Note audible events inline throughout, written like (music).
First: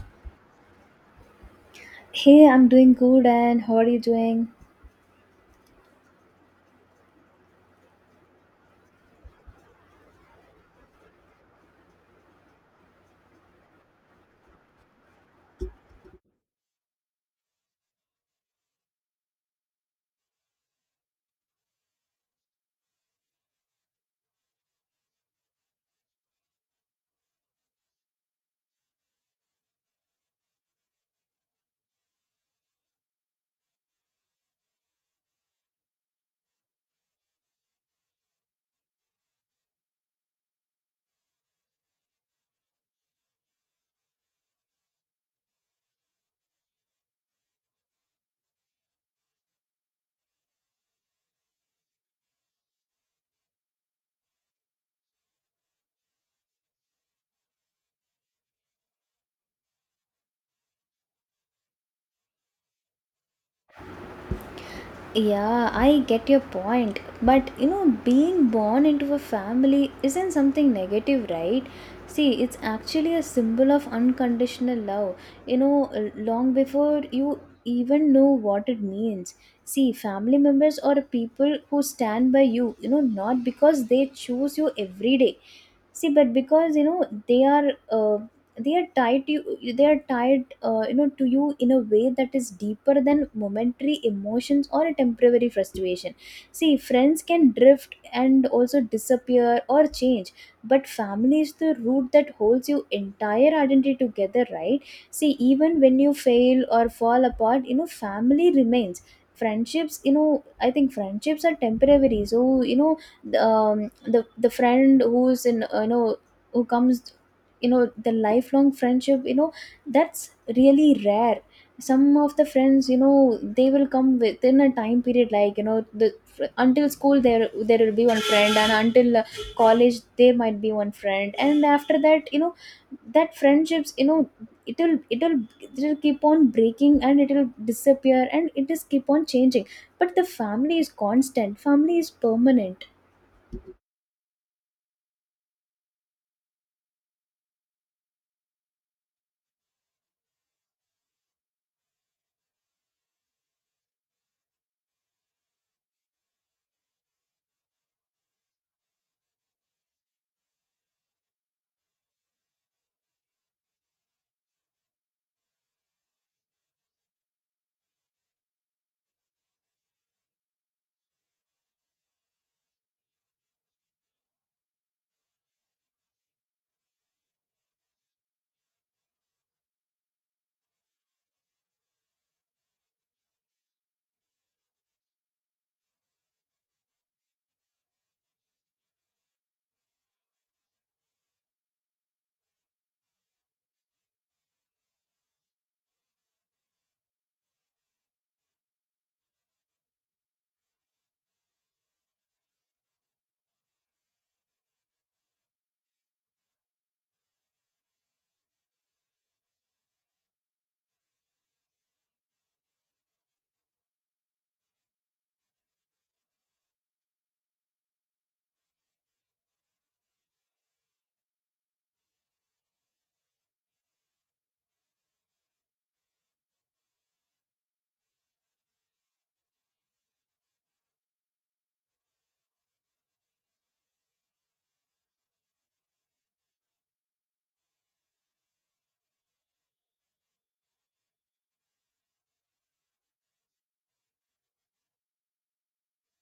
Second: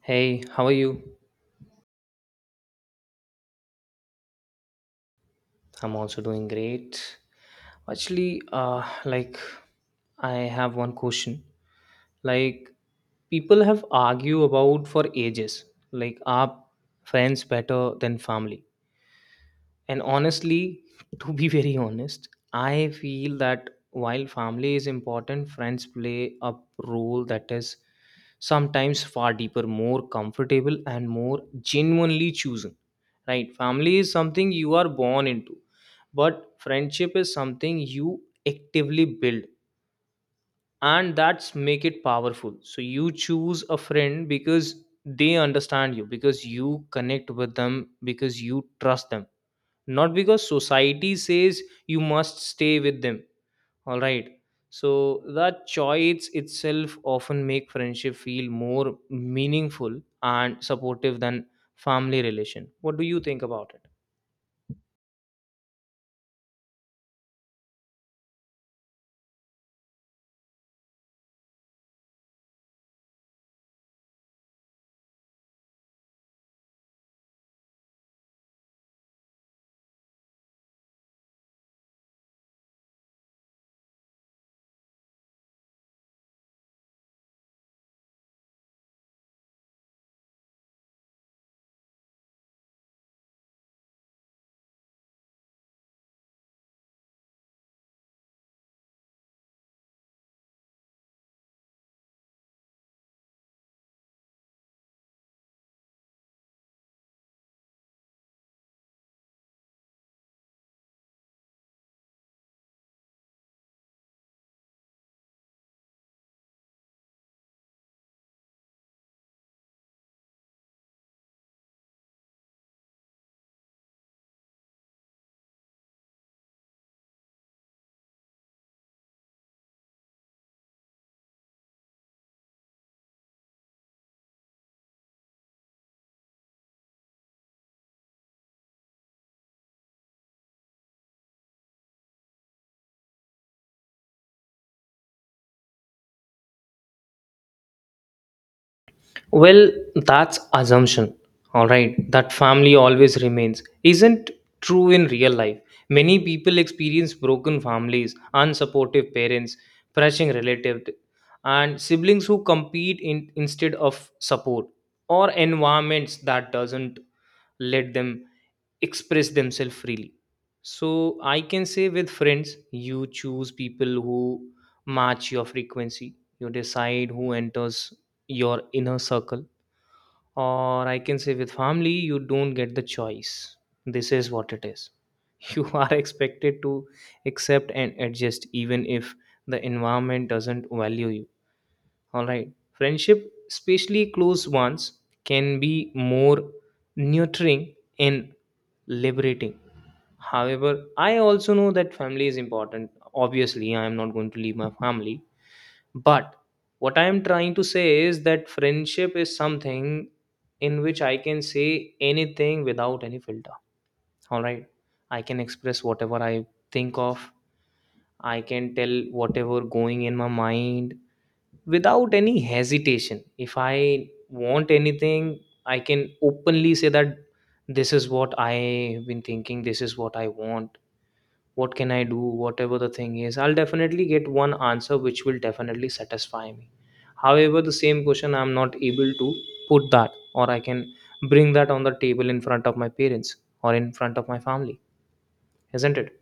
Hey, how are you? Hey, I'm doing good, and how are you doing? I'm also doing great. Actually, like, I have one question. Like, people have argued about for ages. Like, are friends better than family? And honestly, (laughs) to be very honest, I feel that while family is important, friends play a role that is sometimes far deeper, more comfortable, and more genuinely chosen. Right, family is something you are born into, but friendship is something you actively build, and that's make it powerful. So you choose a friend because they understand you, because you connect with them, because you trust them, not because society says you must stay with them. All right, so that choice itself often make friendship feel more meaningful and supportive than family relation. What do you think about it? Yeah, I get your point. But you know, being born into a family isn't something negative, right? See, it's actually a symbol of unconditional love, you know, long before you even know what it means. See, family members are people who stand by you, you know, not because they choose you every day, see, but because you know they are uh, they are tied to you, they are tied you know, to you in a way that is deeper than momentary emotions or a temporary frustration. See, friends can drift and also disappear or change, but family is the root that holds your entire identity together, right? See, even when you fail or fall apart, you know, family remains. Friendships, you know, I think friendships are temporary. So you know, the friend who's in you know, who comes, you know, the lifelong friendship, you know, that's really rare. Some of the friends, you know, they will come within a time period, like, you know, the until school, there will be one friend, and until college there might be one friend, and after that, you know, that friendships, you know, it'll it'll it'll keep on breaking, and it'll disappear, and it just keep on changing. But the family is constant. Family is permanent. Well, that's assumption. All right, that family always remains isn't true in real life. Many people experience broken families, unsupportive parents, pressing relatives, and siblings who compete in, instead of support or environments that doesn't let them express themselves freely. So I can say with friends, you choose people who match your frequency. You decide who enters your inner circle, or I can say with family, you don't get the choice. This is what it is. (laughs) You are expected to accept and adjust, even if the environment doesn't value you. All right. Friendship, especially close ones, can be more nurturing and liberating. However, I also know that family is important. Obviously, I am not going to leave my family, but what I am trying to say is that friendship is something in which I can say anything without any filter. All right. I can express whatever I think of, I can tell whatever going in my mind without any hesitation. If I want anything, I can openly say that this is what I have been thinking, this is what I want. What can I do? Whatever the thing is, I'll definitely get one answer which will definitely satisfy me. However, the same question I'm not able to put that, or I can bring that on the table in front of my parents or in front of my family, isn't it?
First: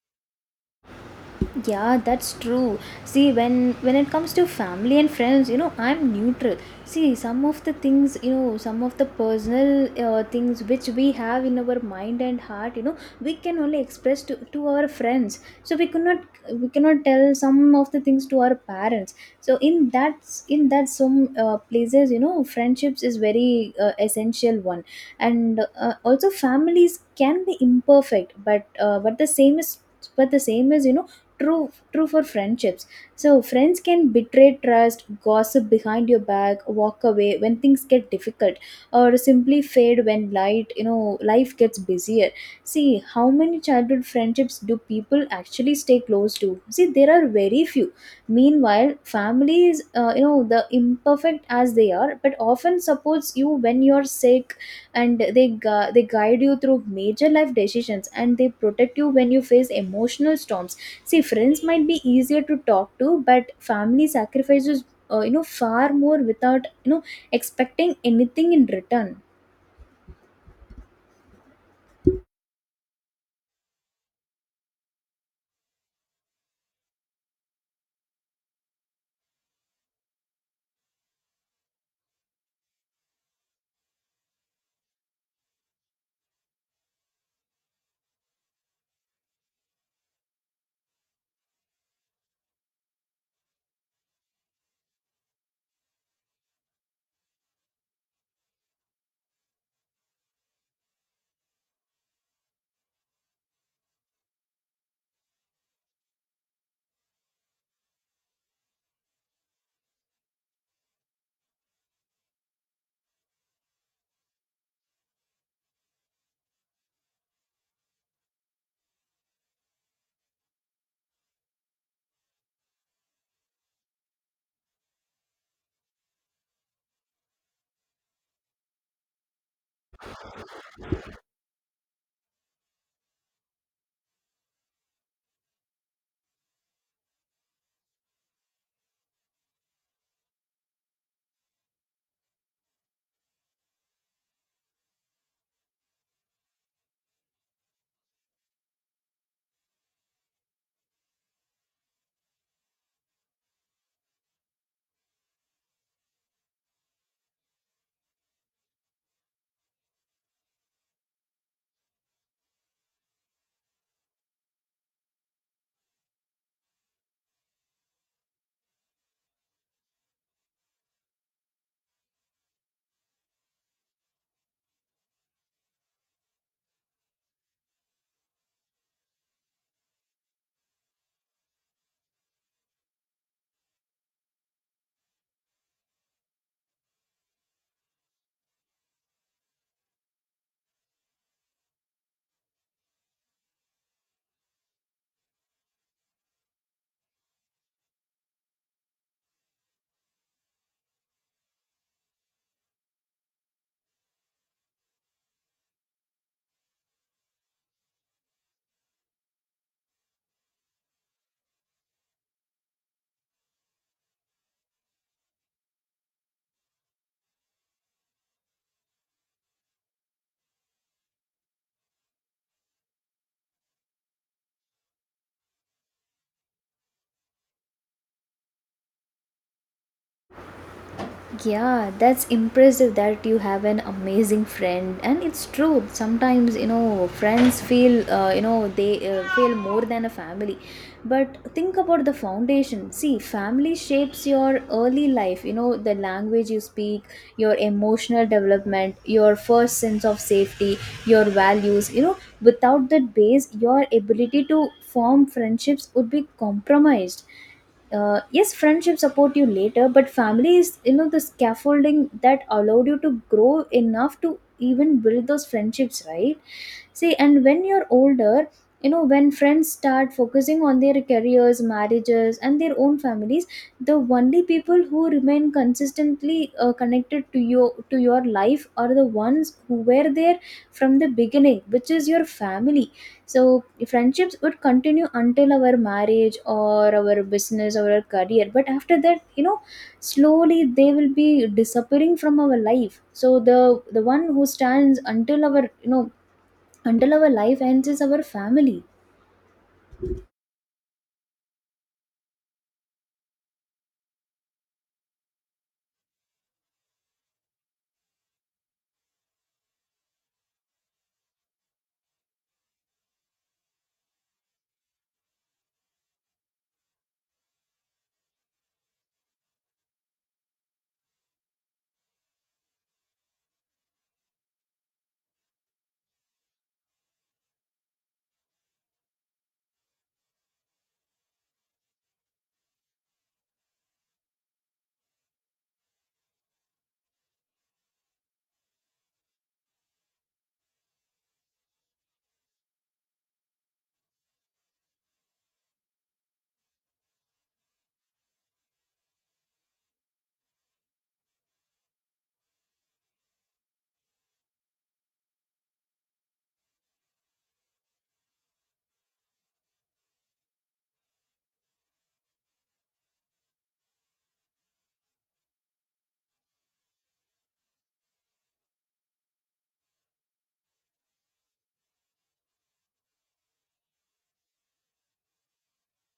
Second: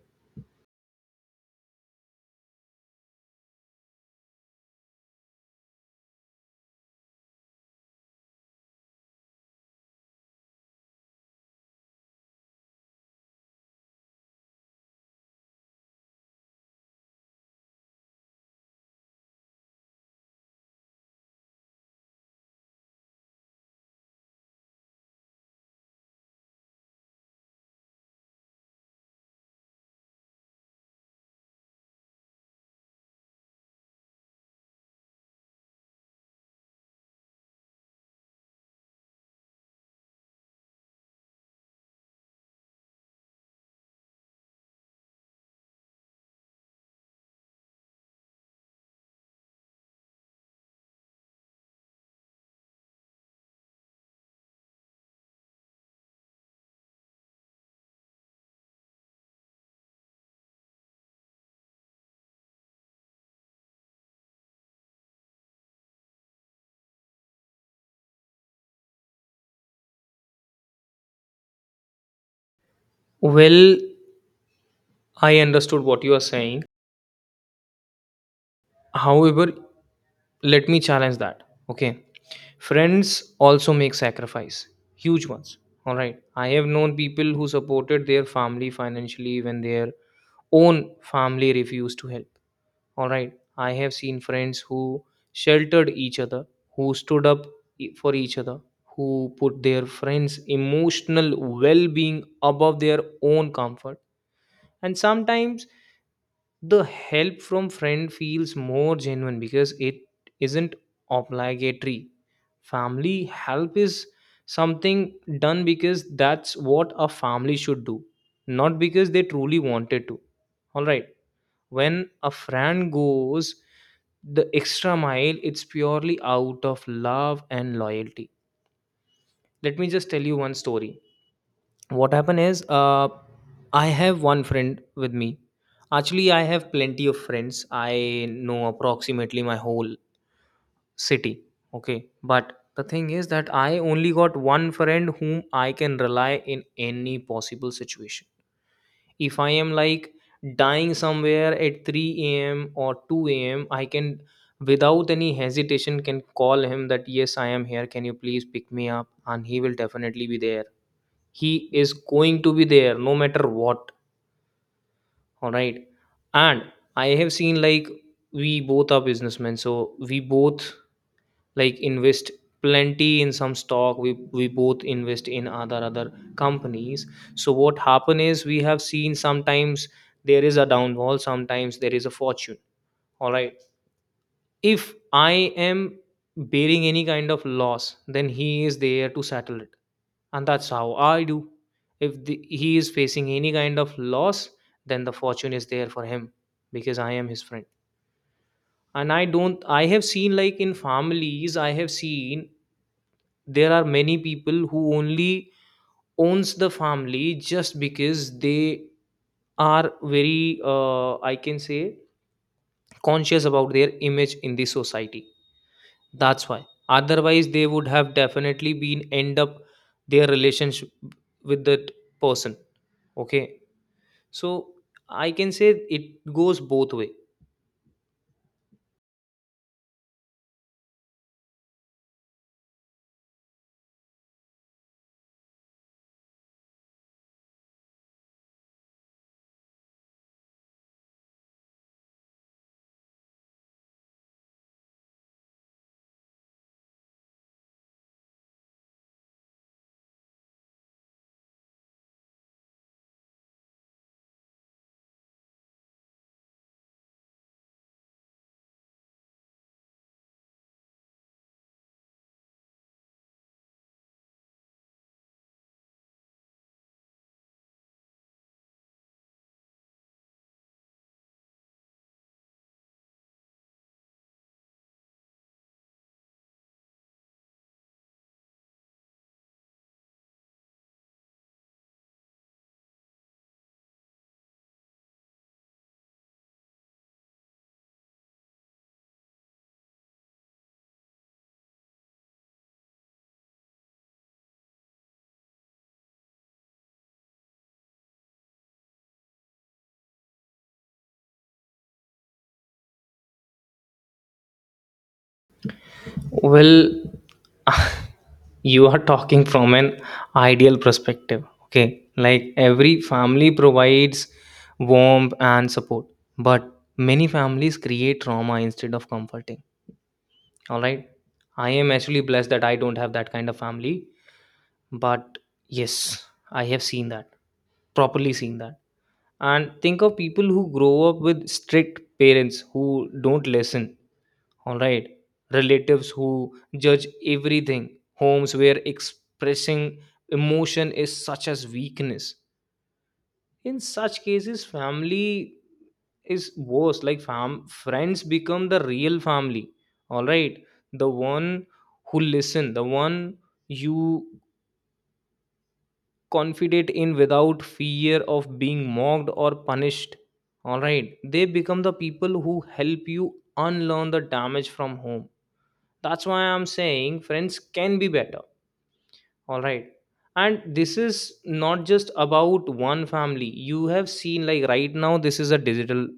Yeah, that's true. See, when it comes to family and friends, you know, I'm neutral. See, some of the things, you know, some of the personal things which we have in our mind and heart, you know, we can only express to our friends. So we cannot, we cannot tell some of the things to our parents. So in that some places, you know, friendships is very essential one, and also families can be imperfect, but the same is you know true, true for friendships. So friends can betray trust, gossip behind your back, walk away when things get difficult, or simply fade when light, you know, life gets busier. See, how many childhood friendships do people actually stay close to? See, there are very few. Meanwhile, families you know, the imperfect as they are, but often supports you when you're sick, and they guide you through major life decisions, and they protect you when you face emotional storms. See, friends might be easier to talk to, but family sacrifices you know, far more without, you know, expecting anything in return. Well, I understood what you are saying. However, let me challenge that. Okay, friends also make sacrifice, huge ones. All right, I have known people who supported their family financially when their own family refused to help. All right. I have seen friends who sheltered each other, who stood up for each other, who put their friends' emotional well being above their own comfort. And sometimes the help from friend feels more genuine because it isn't obligatory. Family help is something done because that's what a family should do, not because they truly wanted to. All right, when a friend goes the extra mile, it's purely out of love and loyalty. Let me just tell you one story. What happened is I have one friend with me. Actually, I have plenty of friends, I know approximately my whole city. Okay, but the thing is that I only got one friend whom I can rely in any possible situation. If I am like dying somewhere at 3 a.m. or 2 a.m., I can without any hesitation can call him that yes, I am here, can you please pick me up, and he will definitely be there. He is going to be there, no matter what. All right. And I have seen like we both are businessmen, so we both like invest plenty in some stock, we both invest in other companies. So what happen is we have seen sometimes there is a downfall, sometimes there is a fortune. All right, if I am bearing any kind of loss, then he is there to settle it, and that's how I do. If he is facing any kind of loss, then the fortune is there for him, because I am his friend. And I don't, I have seen like in families, I have seen there are many people who only owns the family just because they are very, I can say, conscious about their image in the society. That's why, otherwise they would have definitely been end up their relationship with that person. Okay, so I can say it goes both way. Yeah, that's impressive that you have an amazing friend, and it's true. Sometimes you know friends feel you know, they feel more than a family, but think about the foundation. See, family shapes your early life. You know, the language you speak, your emotional development, your first sense of safety, your values. You know, without that base, your ability to form friendships would be compromised. Yes, friendship support you later, but family is, you know, the scaffolding that allowed you to grow enough to even build those friendships, right? See, and when you're older, you know, when friends start focusing on their careers, marriages, and their own families, the only people who remain consistently connected to you, to your life are the ones who were there from the beginning, which is your family. So friendships would continue until our marriage or our business or our career, but after that, you know, slowly they will be disappearing from our life. So the one who stands until our, you know, until our life ends is our family. Well, (laughs) you are talking from an ideal perspective. Okay. Like every family provides warmth and support, but many families create trauma instead of comforting. All right. I am actually blessed that I don't have that kind of family, but yes, I have seen that, properly seen that. And think of people who grow up with strict parents who don't listen, all right. Relatives who judge everything. Homes where expressing emotion is such as weakness. In such cases, family is worse. Like fam friends become the real family. All right. The one who listen, the one you confidate in without fear of being mocked or punished. All right. They become the people who help you unlearn the damage from home. That's why I'm saying friends can be better. All right. And this is not just about one family. You have seen like right now this is a digital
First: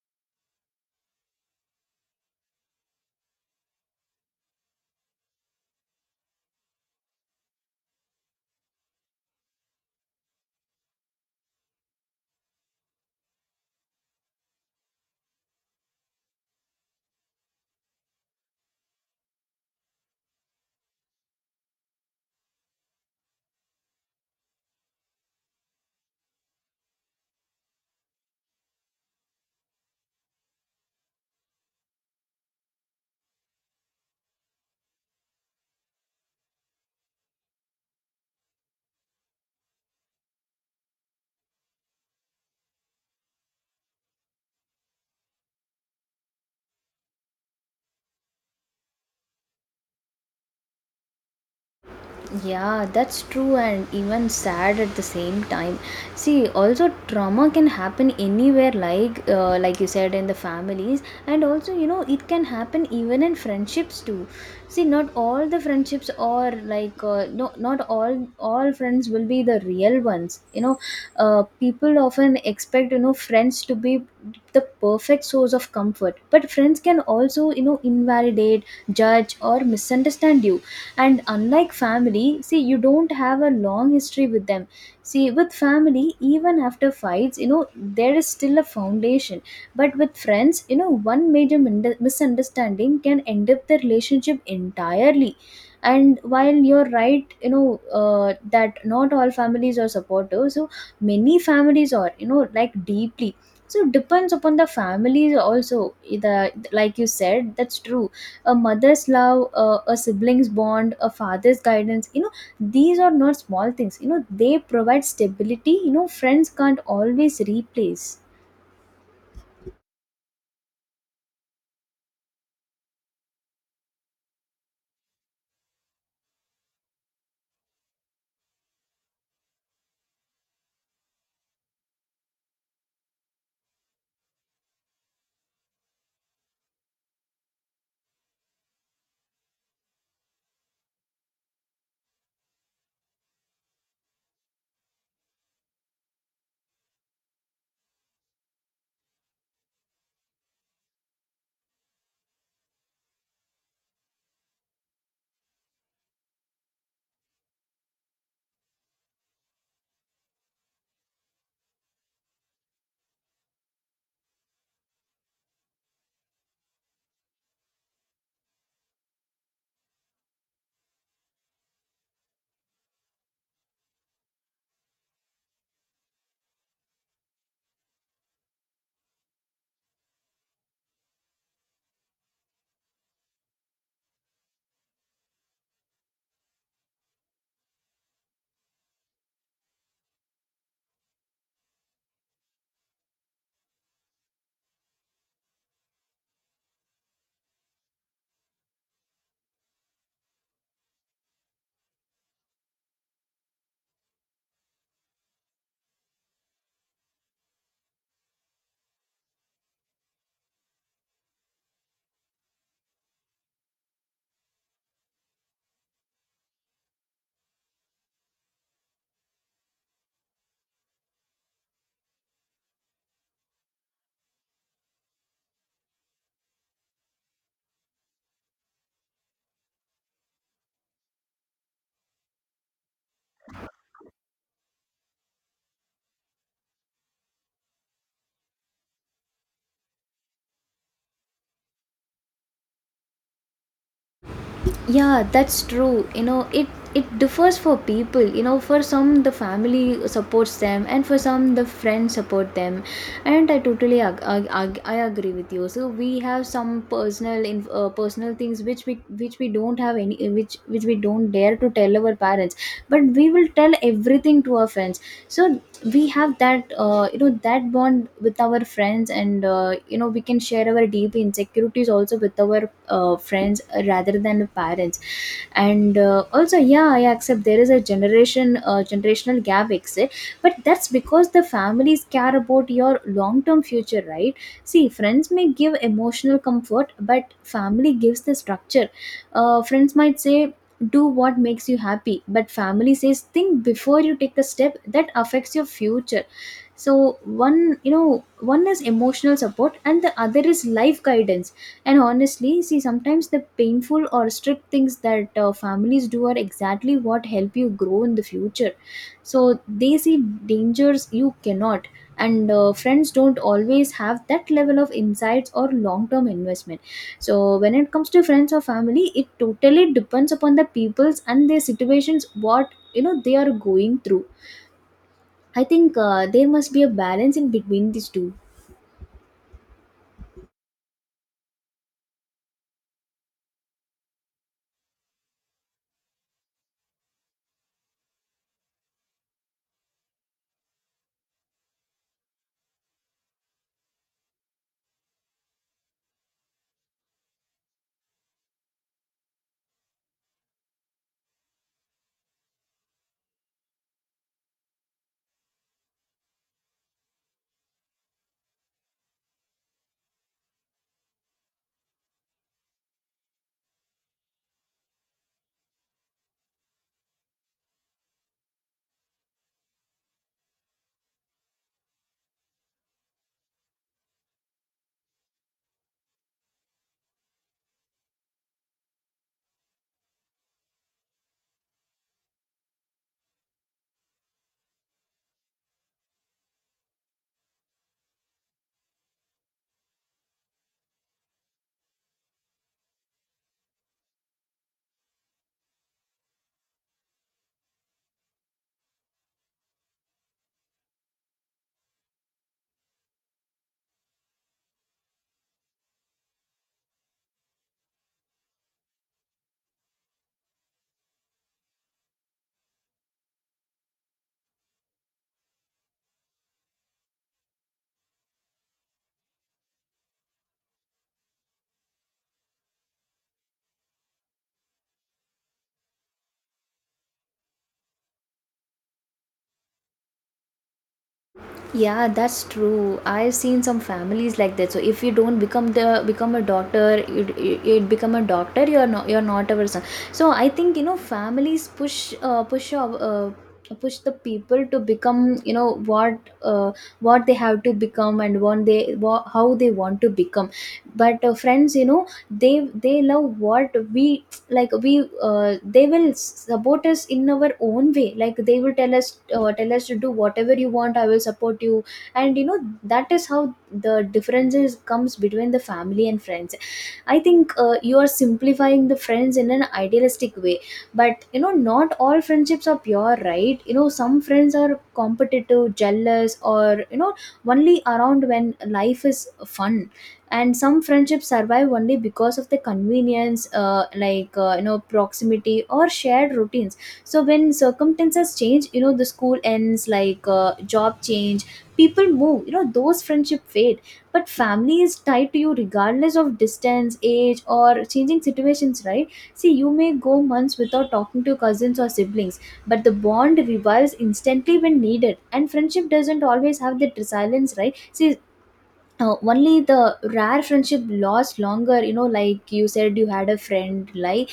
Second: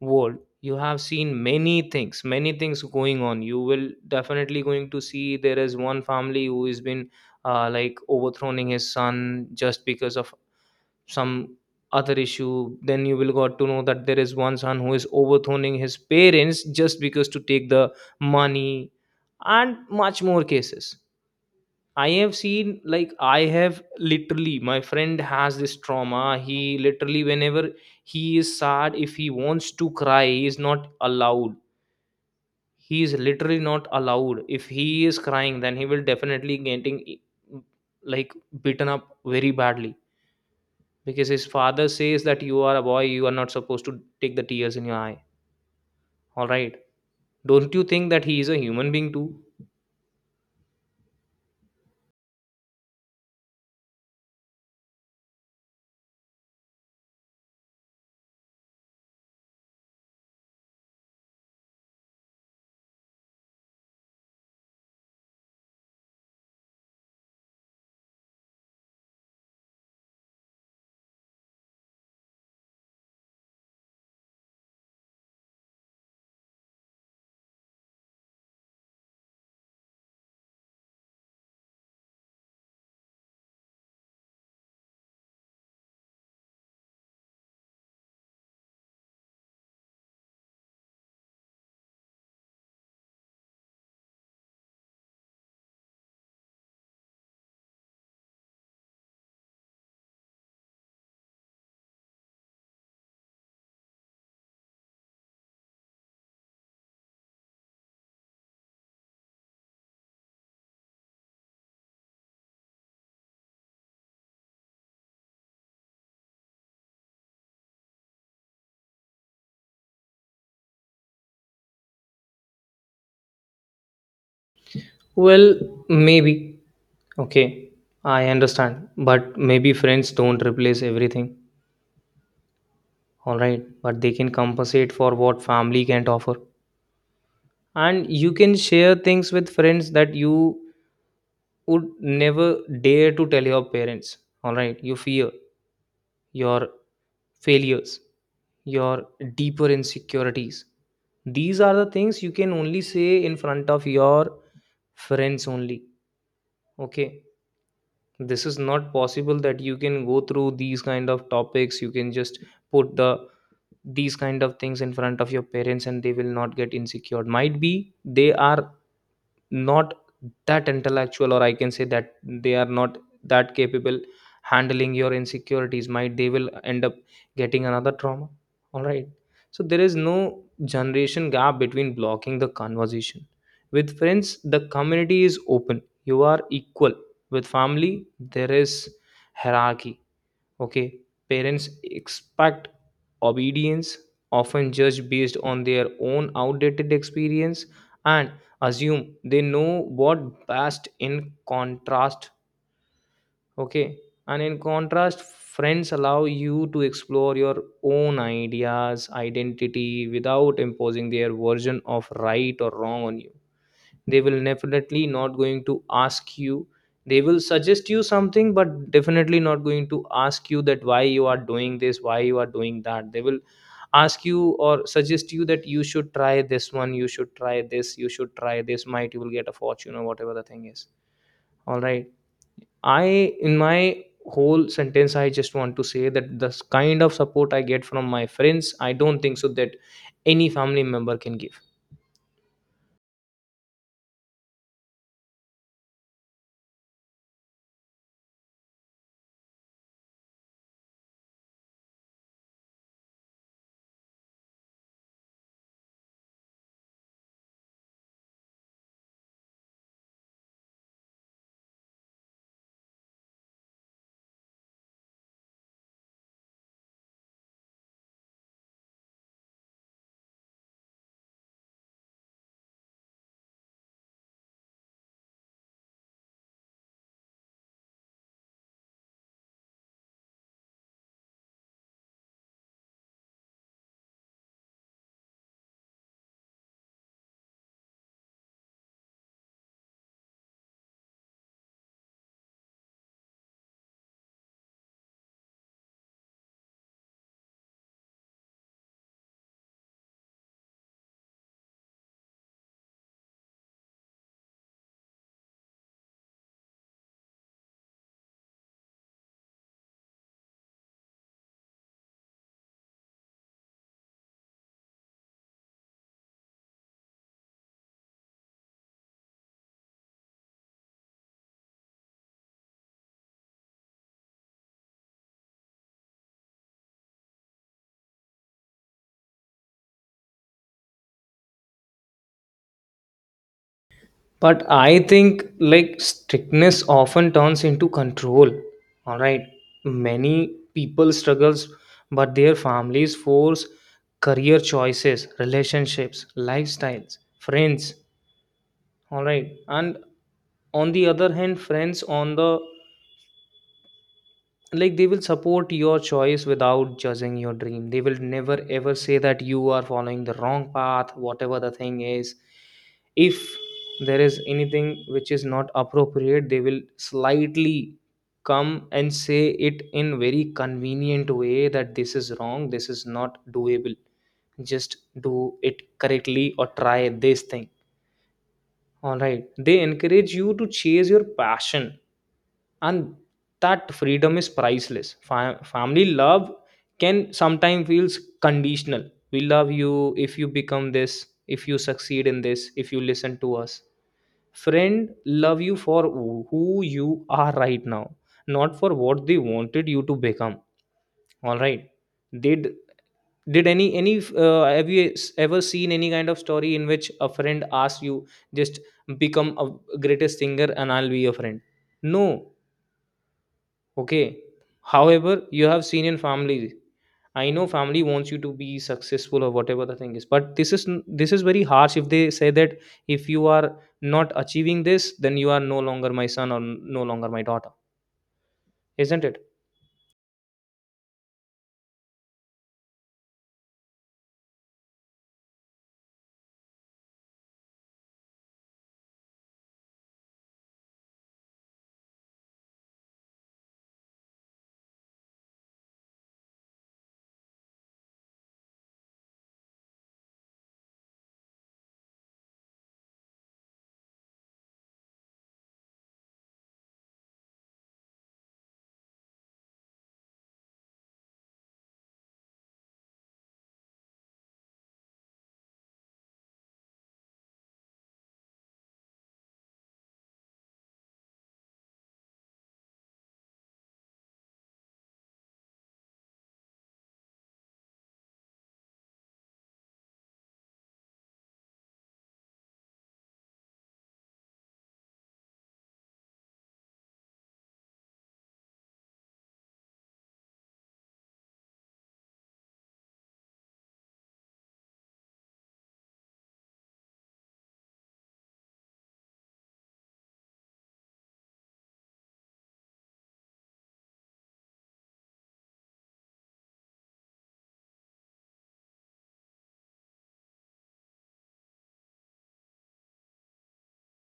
world. You have seen many things going on. You will definitely going to see there is one family who has been, like, overthrowing his son just because of some other issue. Then you will got to know that there is one son who is overthrowing his parents just because to take the money, and much more cases. I have seen like, I have literally, my friend has this trauma. He literally, whenever he is sad, if he wants to cry, he is not allowed. He is literally not allowed. If he is crying, then he will definitely getting like beaten up very badly because his father says that you are a boy, you are not supposed to take the tears in your eye. All right. Don't you think that he is a human being too? Yeah, that's true and even sad at the same time. See, also trauma can happen anywhere, like you said in the families, and also you know it can happen even in friendships too. See, not all the friendships are like no, not all friends will be the real ones. You know, people often expect, you know, friends to be the perfect source of comfort, but friends can also, you know, invalidate, judge, or misunderstand you. And unlike family, see, you don't have a long history with them. See, with family, even after fights, you know, there is still a foundation. But with friends, you know, one major misunderstanding can end up the relationship entirely. And while you're right, you know, that not all families are supportive, so many families are, you know, like deeply, so it depends upon the families also. The, like you said, that's true. A mother's love, a sibling's bond, a father's guidance, you know, these are not small things. You know, they provide stability. You know, friends can't always replace. Well, maybe. Okay, I understand, but maybe friends don't replace everything, alright? But they can compensate for what family can't offer. And you can share things with friends that you would never dare to tell your parents, alright? Your fear, your failures, your deeper insecurities. These are the things you can only say in front of your friends only, okay? This is not possible that you can go through these kind of topics. You can just put these kind of things in front of your parents and they will not get insecure. Might be they are not that intellectual, or I can say that they are not that capable handling your insecurities. Might they will end up getting another trauma. All right. So there is no generation gap between blocking the conversation. With friends, the community is open, you are equal. With family, there is hierarchy. Okay, parents expect obedience, often judged based on their own outdated experience and assume they know what best in contrast. Okay, and in contrast, friends allow you to explore your own ideas, identity without imposing their version of right or wrong on you. They will definitely not going to ask you. They will suggest you something but definitely not going to ask you that why you are doing this, why you are doing that. They will ask you or suggest you that you should try this one, you should try this might you will get a fortune or whatever the thing is. All right. I, in my whole sentence, I just want to say that the kind of support I get from my friends, I don't think so that any family member can give. Yeah, that's true. You know, it differs for people, you know. For some, the family supports them, and for some, the friends support them. And I totally I agree with you. So we have some personal in personal things which we, which we don't have any, which we don't dare to tell our parents, but we will tell everything to our friends. So we have that you know, that bond with our friends, and you know, we can share our deep insecurities also with our friends, rather than parents. And also, yeah, I accept there is a generation generational gap exists, but that's because the families care about your long term future, right? See, friends may give emotional comfort, but family gives the structure. Friends might say do what makes you happy, but family says think before you take a step that affects your future. So one, you know, one is emotional support and the other is life guidance. And honestly, see, sometimes the painful or strict things that families do are exactly what help you grow in the future. So they see dangers you cannot. And friends don't always have that level of insights or long term investment. So when it comes to friends or family, it totally depends upon the people's and their situations, what, you know, they are going through. I think there must be a balance in between these two. But I think like strictness often turns into control. All right. Many people struggles, but their families force career choices, relationships, lifestyles, friends. All right. And on the other hand, friends on the like, they will support your choice without judging your dream. They will never ever say that you are following the wrong path, whatever the thing is. If there is anything which is not appropriate, they will slightly come and say it in very convenient way, that this is wrong, this is not doable, just do it correctly or try this thing. All right. They encourage you to chase your passion, and that freedom is priceless. Family love can sometimes feels conditional. We love you if you become this, if you succeed in this, if you listen to us. Friend love you for who you are right now, not for what they wanted you to become. All right. They d- did any have you ever seen any kind of story in which a friend asks you just become a greatest singer and I'll be your friend? No? Okay. However, you have seen in family. I know family wants you to be successful or whatever the thing is, but this is very harsh if they say that if you are not achieving this, then you are no longer my son or no longer my daughter, isn't it? Yeah, that's true. I've seen some families like that. So if you don't become the become a doctor, it become a doctor, you're not a person. So I think, you know, families push push the people to become, you know, what they have to become, and what they what, how they want to become. But friends, you know, they love what we like, we they will support us in our own way, like they will tell us to do whatever you want, I will support you. And you know that is how the differences comes between the family and friends. I think you are simplifying the friends in an idealistic way, but you know not all friendships are pure, right? You know, some friends are competitive, jealous, or you know, only around when life is fun. And some friendships survive only because of the convenience, like you know, proximity or shared routines. So when circumstances change, you know, the school ends, like job change, people move, you know, those friendship fade. But family is tied to you regardless of distance, age, or changing situations, right? See, you may go months without talking to your cousins or siblings, but the bond revives instantly when needed, and friendship doesn't always have that resilience, right? See, only the rare friendship lasts longer, you know, like you said, you had a friend like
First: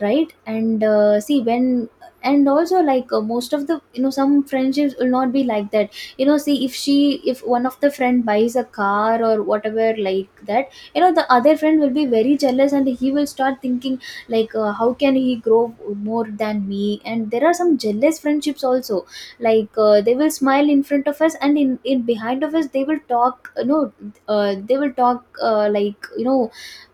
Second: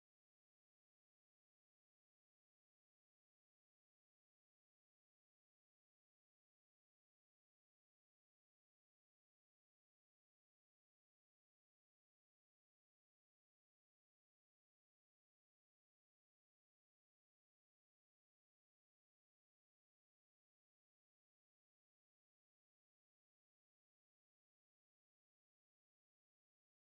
right. And see when, and also like, most of the, you know, some friendships will not be like that. You know, see if she, if one of the friend buys a car or whatever like that, you know, the other friend will be very jealous, and he will start thinking, like, how can he grow more than me? And there are some jealous friendships also, like, they will smile in front of us, and in behind of us they will talk, you know, they will talk, like, you know,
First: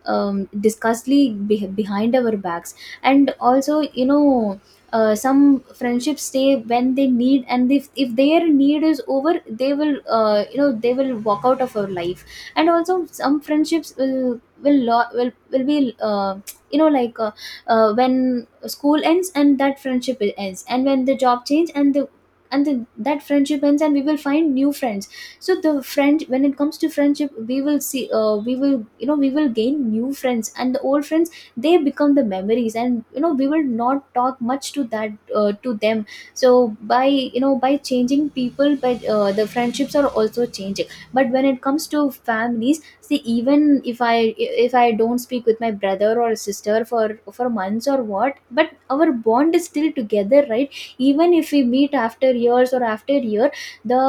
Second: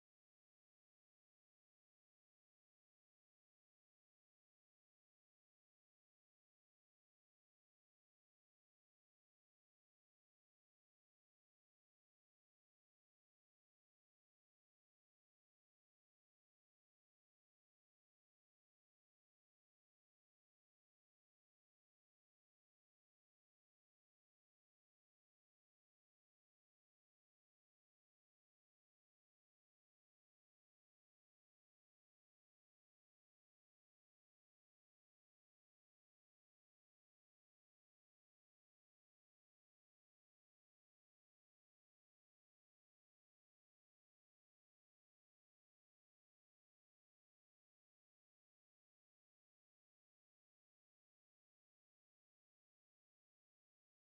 disgustly behind our backs. And also, you know, some friendships stay when they need, and if their need is over, they will, you know, they will walk out of our life. And also some friendships will be you know, like when school ends and that friendship ends, and when the job change and the, and that friendship ends, and we will find new friends. So the friend, when it comes to friendship, we will see, we will, you know, we will gain new friends, and the old friends, they become the memories, and you know, we will not talk much to that to them. So by by changing people by the friendships are also changing. But when it comes to families, see, even if I don't speak with my brother or sister for months or what, but our bond is still together, right? Even if we meet after years or after year, the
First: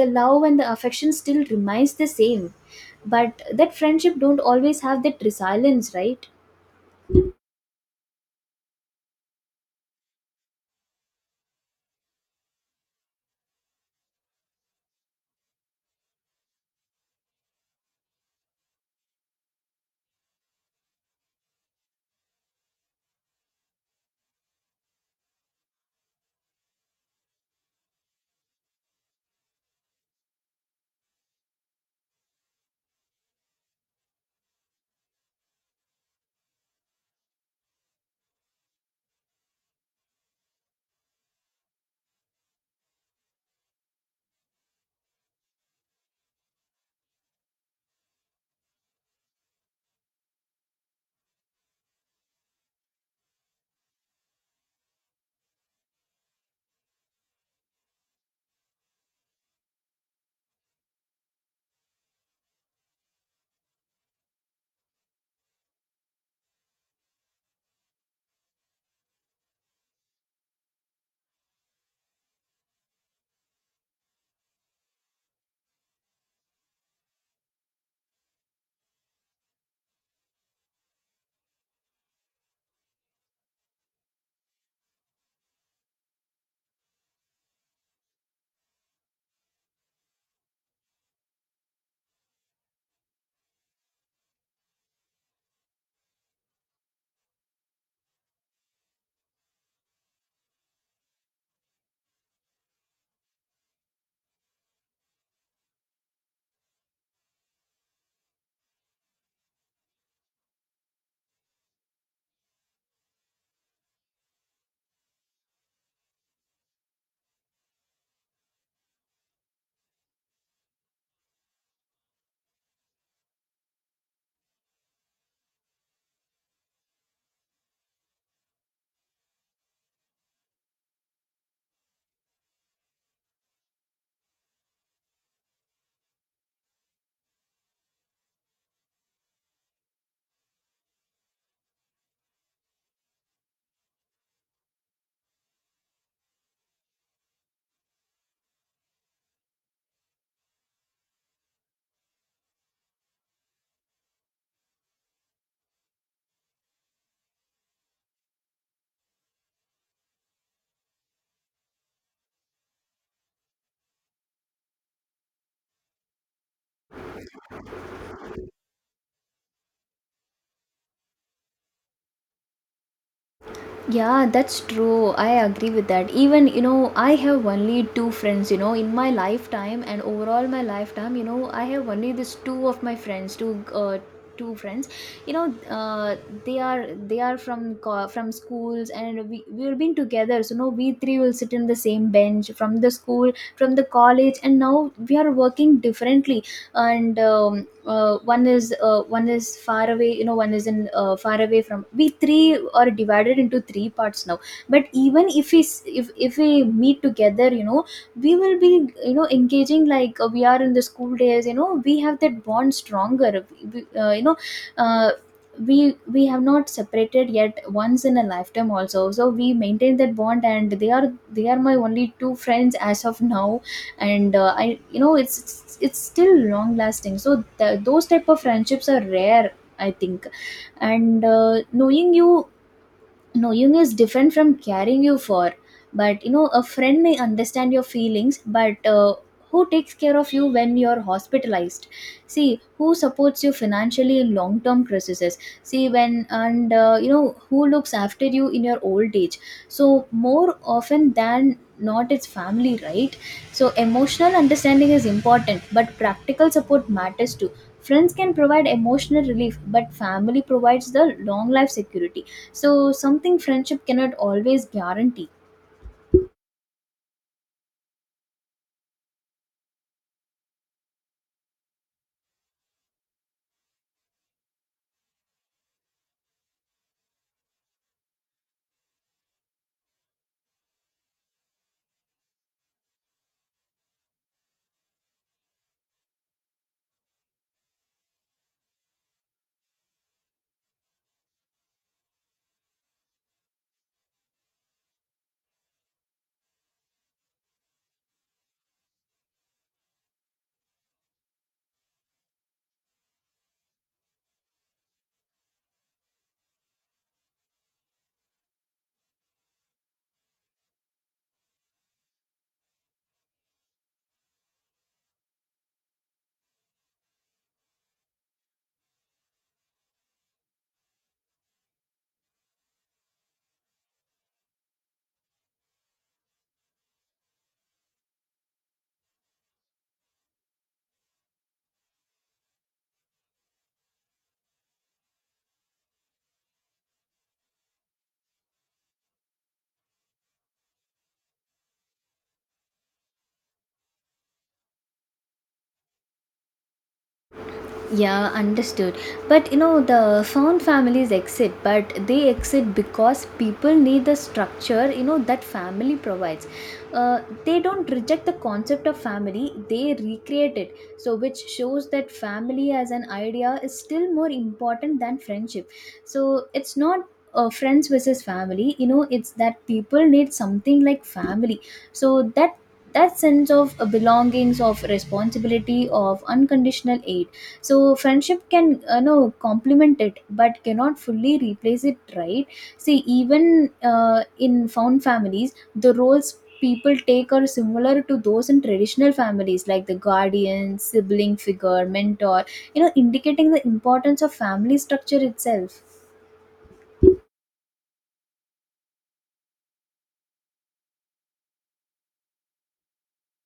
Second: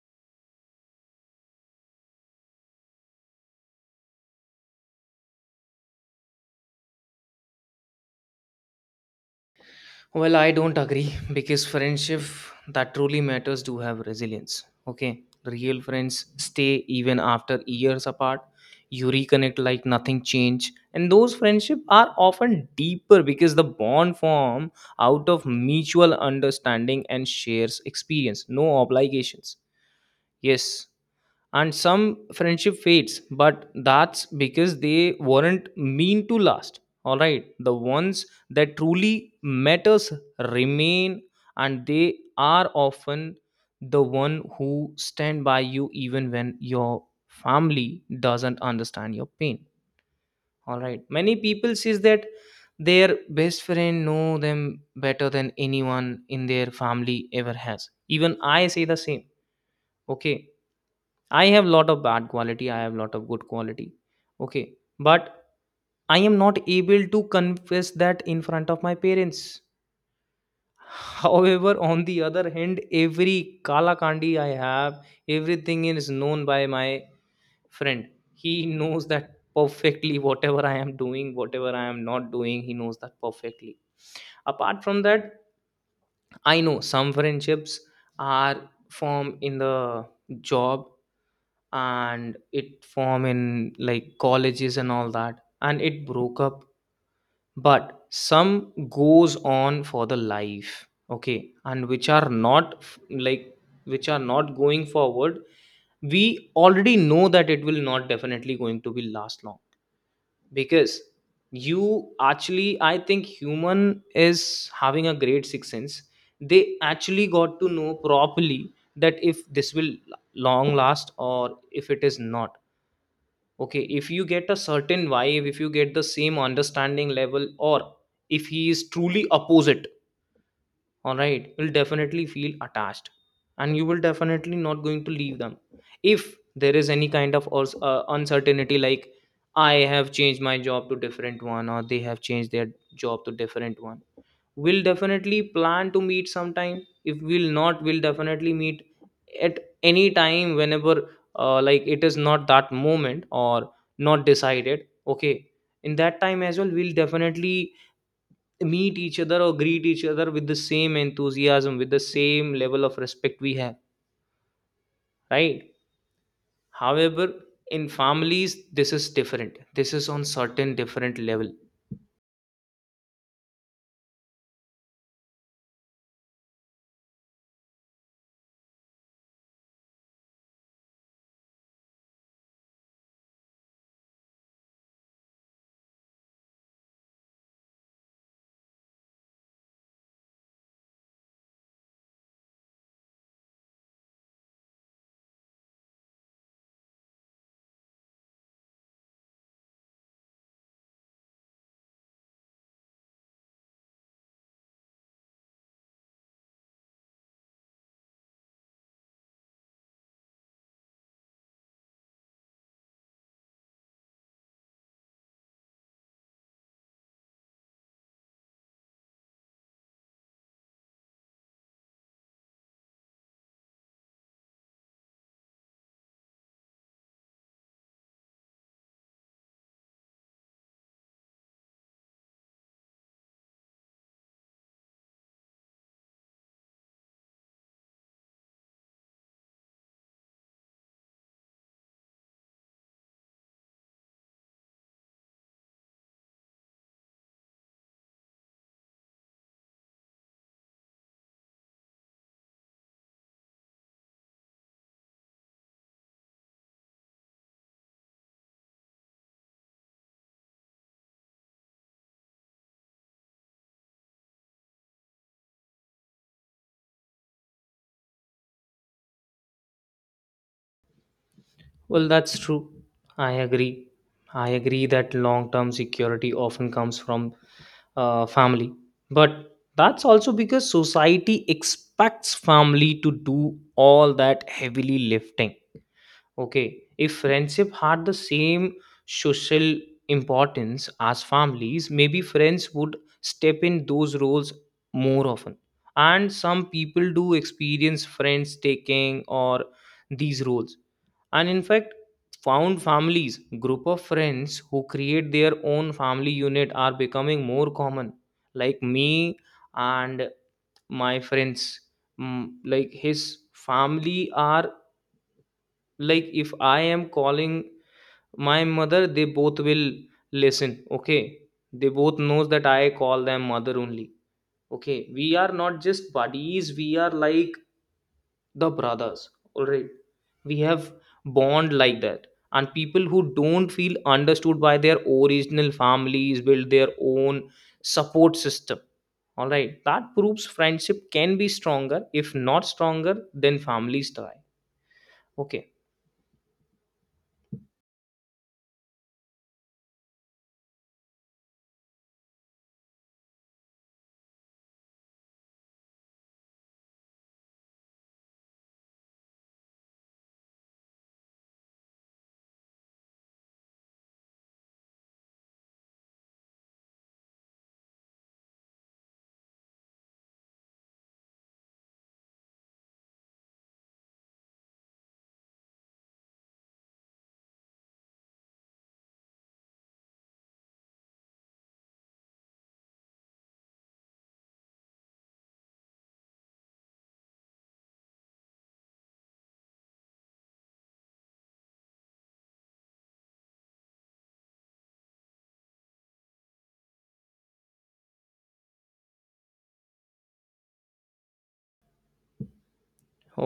the love and the affection still remains the same. But that friendship don't always have that resilience, right? Well, I don't agree, because friendship that truly matters do have resilience. Okay, real friends stay even after years apart. You reconnect like nothing changed, and those friendships are often deeper because the bond form out of mutual understanding and shares experience, no obligations. Yes, and some friendship fades, but that's because they weren't mean to last. All right, the ones that truly matters remain, and they are often the one who stand by you even when your family doesn't understand your pain. All right, many people says that their best friend know them better than anyone in their family ever has. Even I say the same. Okay, I have lot of bad quality, I have lot of good quality. Okay. But I am not able to confess that in front of my parents. (laughs) However, on the other hand, every kala kandi I have, everything is known by my friend. He knows that perfectly. (laughs) Whatever I am doing, whatever I am not doing, he knows that perfectly. Apart from that, I know some friendships are formed in the job, and it form in like colleges and all that, and it broke up, but some goes on for the life. Okay, and which are not f- like which are not going forward, we already know that it will not definitely going to be last long. Because you actually, I think human is having a great sixth sense. They actually got to know properly that if this will long last or if it is not. Okay, if you get a certain vibe, if you get the same understanding level, or if he is truly opposite, all right, you'll definitely feel attached and you will definitely not going to leave them. If there is any kind of uncertainty, like I have changed my job to different one, or they have changed their job to different one, we'll definitely plan to meet sometime. If we'll not, we'll definitely meet at any time whenever, like it is not that moment or not decided. Okay, in that time as well, we'll definitely meet each other or greet each other with the same enthusiasm, with the same level of respect we have, right? However, in families this is different, this is on certain different level. Yeah, that's true. I agree with that. Even, you know, I have only two friends, you know, in my lifetime and overall my lifetime, you know, I have only this two of my friends, two friends. You know, they are from from schools and we we've been together. So no, we three will sit in the same bench from the school, from the college, and now we are working differently. And one is far away, you know, one is in far away from, we three are divided into three parts now. But even if if we meet together, you know, we will be, you know, engaging like we are in the school days. You know, we have that bond stronger. We, we- uh, you know uh, we we have not separated yet once in a lifetime also, so we maintain that bond, and they are my only two friends as of now. And I, you know, it's still long lasting, so those type of friendships are rare, I think. And knowing you, knowing is different from caring you for. But you know, a friend may understand your feelings, but who takes care of you when you're hospitalized? See, who supports you financially in long term crises? See, when and you know, who looks after you in your old age? So more often than not, it's family, right? So emotional understanding is important, but practical support matters too. Friends can provide emotional relief, but family provides the long life security, so something friendship cannot always guarantee. Well, that's true. I agree. I agree that long term security often comes from family. But that's also because society expects family to do all that heavily lifting. Okay, if friendship had the same social importance as families, maybe friends would step in those roles more often. And some people do experience friends taking or these roles, and in fact, found families, group of friends who create their own family unit, are becoming more common. Like me and my friends. Mm, like his family are, like, if I am calling my mother, they both will listen. Okay, they both knows that I call them mother only. Okay, we are not just buddies, we are like the brothers. All right, we have bond like that. And people who don't feel understood by their original families build their own support system. All right, that proves friendship can be stronger, if not stronger then families die. Okay. Yeah, understood. But you know, the found families exit, but they exit because people need the structure, you know, that family provides. They don't reject the concept of family, they recreate it. So, which shows that family as an idea is still more important than friendship. So, it's not friends versus family, you know, it's that people need something like family. So, that sense of belongings, of responsibility, of unconditional aid, so friendship can, you know, complement it but cannot fully replace it, right? See, even in found families, the roles people take are similar to those in traditional families, like the guardian, sibling figure, mentor, you know, indicating the importance of family structure itself.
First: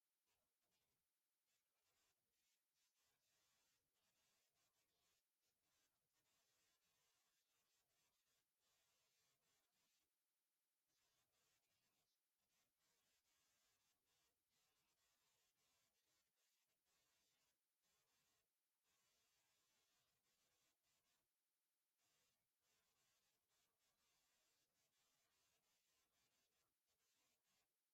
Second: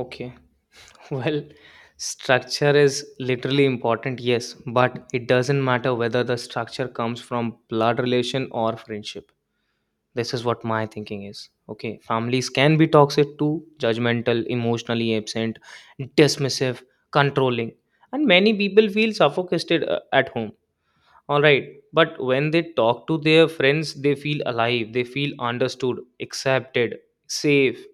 Okay. (laughs) Well, structure is literally important, yes, but it doesn't matter whether the structure comes from blood relation or friendship. This is what my thinking is. Okay, families can be toxic too: judgmental, emotionally absent, dismissive, controlling, and many people feel suffocated at home. All right, but when they talk to their friends, they feel alive, they feel understood, accepted, safe.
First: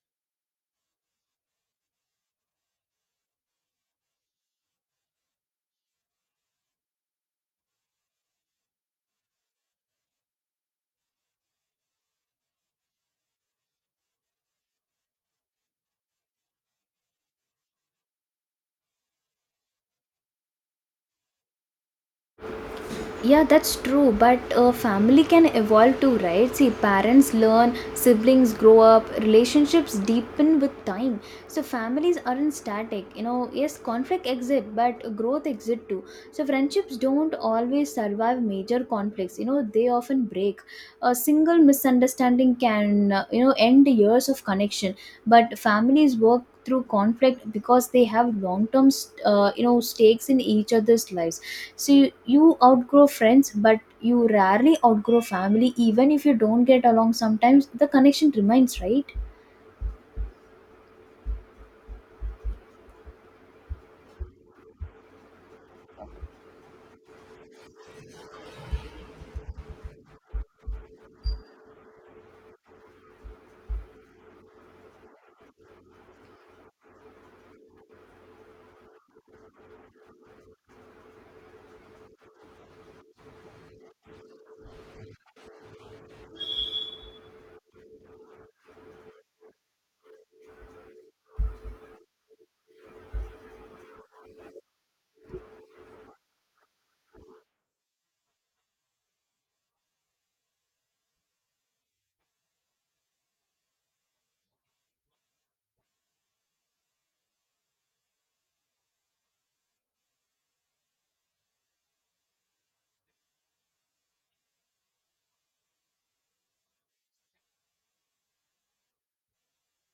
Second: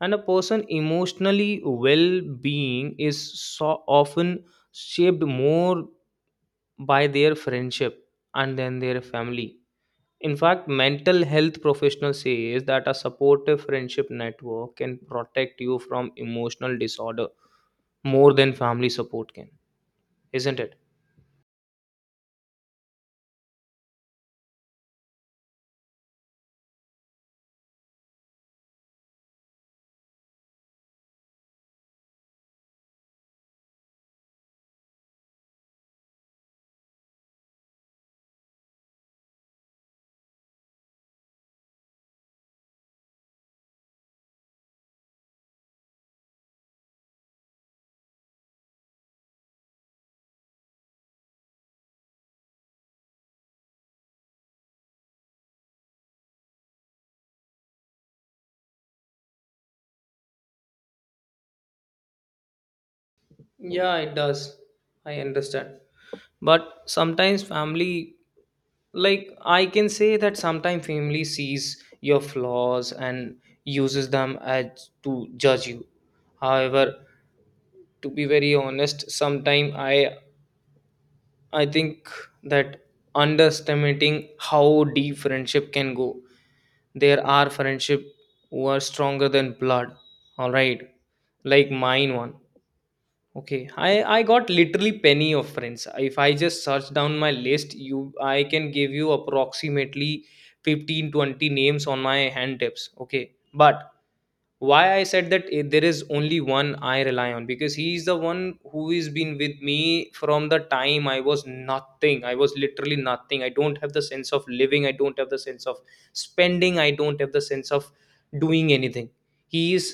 And a person emotionally well-being is so often shaped more by their friendship and then their family. In fact, mental health professionals says that a supportive friendship network can protect you from emotional disorder more than family support can, isn't it? Yeah, that's true. But family can evolve too, right? See, parents learn, siblings grow up, relationships deepen with time. So families aren't static. You know, yes, conflict exists, but growth exists too. So friendships don't always survive major conflicts. You know, they often break. A single misunderstanding can, you know, end years of connection. But families work through conflict because they have long-term, you know, stakes in each other's lives. So you outgrow friends, but you rarely outgrow family. Even if you don't get along sometimes, the connection remains, right? Yeah, it does. I understand. But sometimes family, like, I can say that sometimes family sees your flaws and uses them as to judge you. However, to be very honest, sometimes I think that underestimating how deep friendship can go. There are friendship who are stronger than blood. All right, like mine one. Okay, I got literally penny of friends. If I just search down my list, you I can give you approximately 15-20 names on my hand tips. Okay, but why I said that, eh, there is only one I rely on, because he is the one who is been with me from the time I was nothing. I was literally nothing. I don't have the sense of living. I don't have the sense of spending. I don't have the sense of doing anything. He is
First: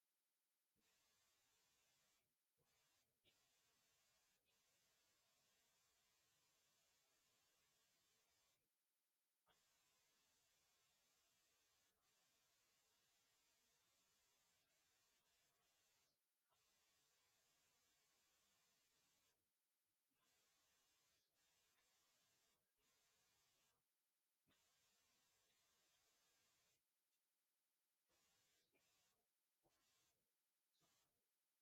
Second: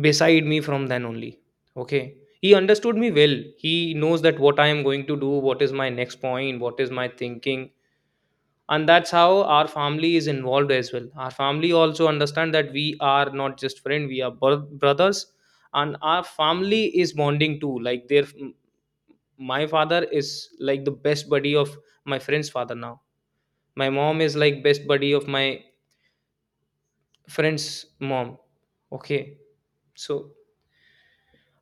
beside me from then only. Okay, he understood me well. He knows that what I am going to do, what is my next point, what is my thinking. And that's how our family is involved as well. Our family also understand that we are not just friend, we are brothers. And our family is bonding too. Like their, my father is like the best buddy of my friend's father. Now my mom is like best buddy of my friend's mom. Okay, so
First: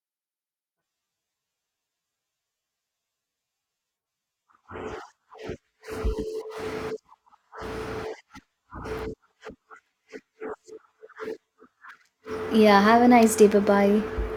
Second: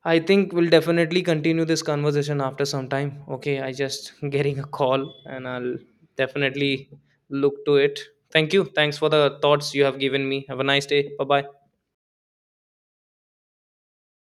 I think we'll definitely continue this conversation after some time. Okay, I just (laughs) getting a call, and I'll definitely look to it. Thank you. Thanks for the thoughts you have given me. Have a nice day. Bye bye. Yeah, have a nice day. Bye bye.